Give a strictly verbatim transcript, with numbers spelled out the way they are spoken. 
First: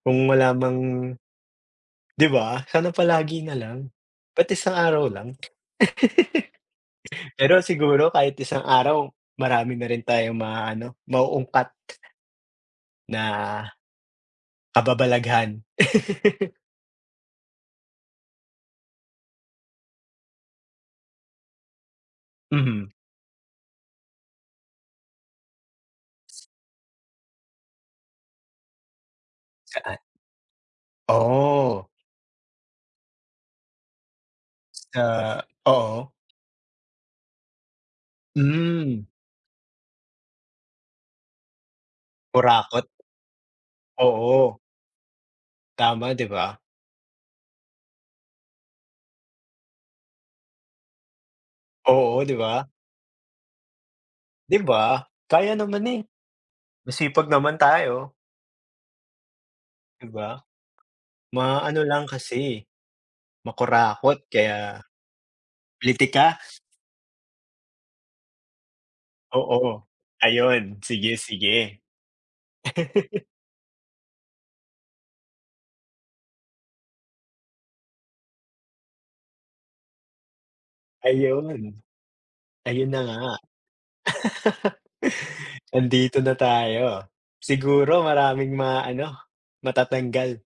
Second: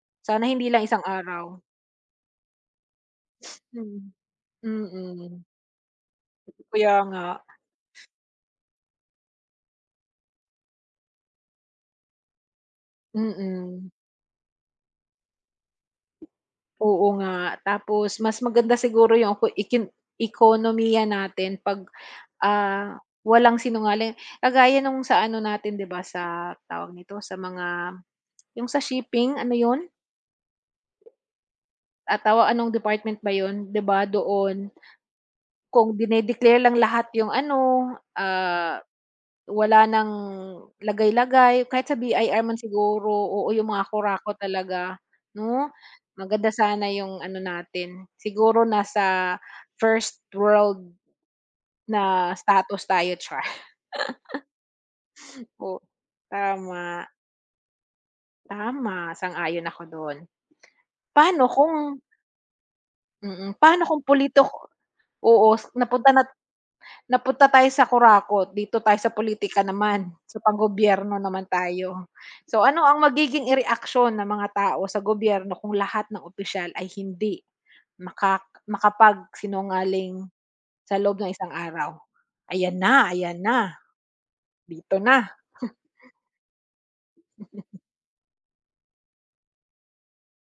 Kung Sana hindi malamang lang isang araw. 'di ba, sana palagi na lang. Mhm. Ba't isang araw lang? Mm. Kaya nga. Pero siguro kahit isang araw, marami na rin tayong maaano, mauungkat na, Mm. kababalaghan. Oo nga. Tapos, mas maganda siguro 'yong kung ekin ekonomiya natin pag, Mhm. ah, walang sinungaling. Kagaya no'ng sa ano natin, 'di ba, sa, tawag nito, sa mga, 'yong sa shipping, ano 'yon? Saa Oh. Ah, tawa ano'ng department ba 'yon, 'di ba, doon. Sa Kung oo. dine-declare lang lahat 'yong ano, ah, Hmm. wala ng lagay-lagay. Kahit sa B-I-R man Kurakot. siguro, oo, 'yong mga kurakot Oo. talaga, 'no. Tama, 'di Maganda ba? sana 'yong ano natin, siguro nasa first-world, Oo, na 'di ba? status tayo, char. 'Di ba, kaya O naman, eh. tama. Masipag naman tayo. Tama, sang-ayon ako 'Di do'n. ba? Pa'no Maaano kung lang kasi, mm, pa'no kung makurakot politoko, kaya oo, s napunta na Politika. napunta tayo sa kurakot, dito tayo sa pulitika Oo. naman, sa Ayun, sige, pang-gobyerno naman sige. tayo. So, ano ang magiging i-reaksyon ng mga tao sa gobyerno kung lahat ng opisyal ay hindi, makak makapagsinungaling, sa loob ng isang Ayun. araw? Ayan Ayun na na, nga. ayan na. Dito na. Nandito na tayo, siguro maraming maaano, matatanggal.